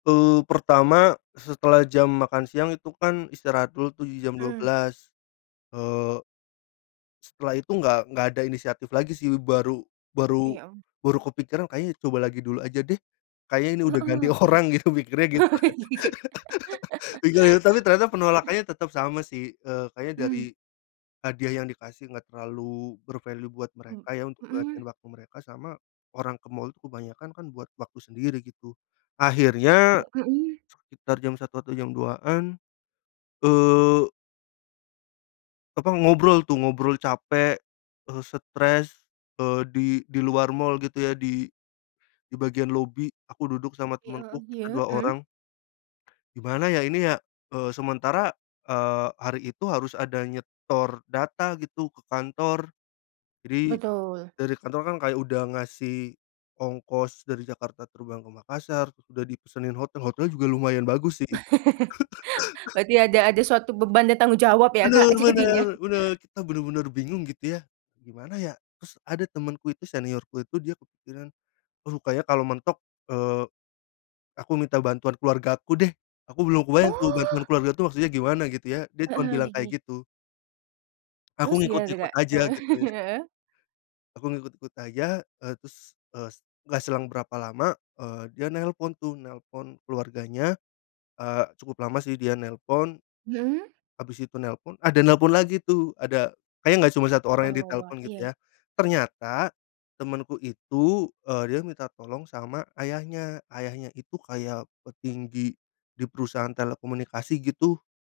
Eee, pertama, setelah jam makan siang itu kan istirahat dulu tuh di jam dua Mmm. belas, eee setelah itu enggak enggak ada inisiatif lagi sih, baru baru Oke, om. baru kepikiran, "Kayaknya coba lagi dulu aja deh. Kayaknya ini udah ganti Heeh, orang." oke. Gitu mikirnya gitu kan. Gila ya? Tapi ternyata penolakannya tetap sama sih, eee, kayaknya Mmm. dari hadiah yang dikasih enggak terlalu ber-value buat mereka ya untuk luangin Mhm. waktu mereka sama orang ke mal tuh kebanyakan kan buat waktu sendiri gitu. Akhirnya Mhm. sekitar jam 01:00 atau jam 02:00-an eee apa, ngobrol tuh, ngobrol capek, eee, stres, eee di di luar mal gitu ya, di bagian lobi. Aku duduk sama Oke, heeh, temanku, kita iya, dua mhm. orang, "Gimana ya ini ya?"Eee, sementara, eee, hari itu harus ada nyetor data gitu ke kantor. Jadi Betul. dari kantor kan kayak udah ngasih ongkos dari Jakarta terbang ke Makassar, udah dipesanin hotel, hotelnya juga lumayan bagus sih itu. Berarti ada ada suatu beban dan tanggung jawab ya, Benar Kak, benar jadinya? benar, kita benar-benar bingung gitu ya, "Gimana ya?" Terus ada temanku itu, seniorku itu, dia kepikiran "Aduh, kayaknya kalau mentok," eee, "aku minta bantuan keluarga aku deh." Aku belum kebayang tuh Oh. bantuan keluarga tuh maksudnya gimana gitu ya. Dia cuman Heeh, bilang gigih. kayak gitu. Aku Terus gimana tuh, ngikut-ngikut Kak? aja Heeh, gitu ya. heeh. Aku ngikut-ngikut aja, eee, terus, eee, s enggak selang berapa lama, eee, dia nelpon tuh, nelpon keluarganya, eee, cukup lama sih dia nelpon, Mhm. habis itu nelpon, ada nelpon lagi tuh, ada, kayaknya enggak cuma 1 orang Wah yang wah wah, ditelepon gitu iya i ya, ternyata temanku itu, eee, dia minta tolong sama ayahnya. Ayahnya itu kayak petinggi di perusahaan telekomunikasi gitu.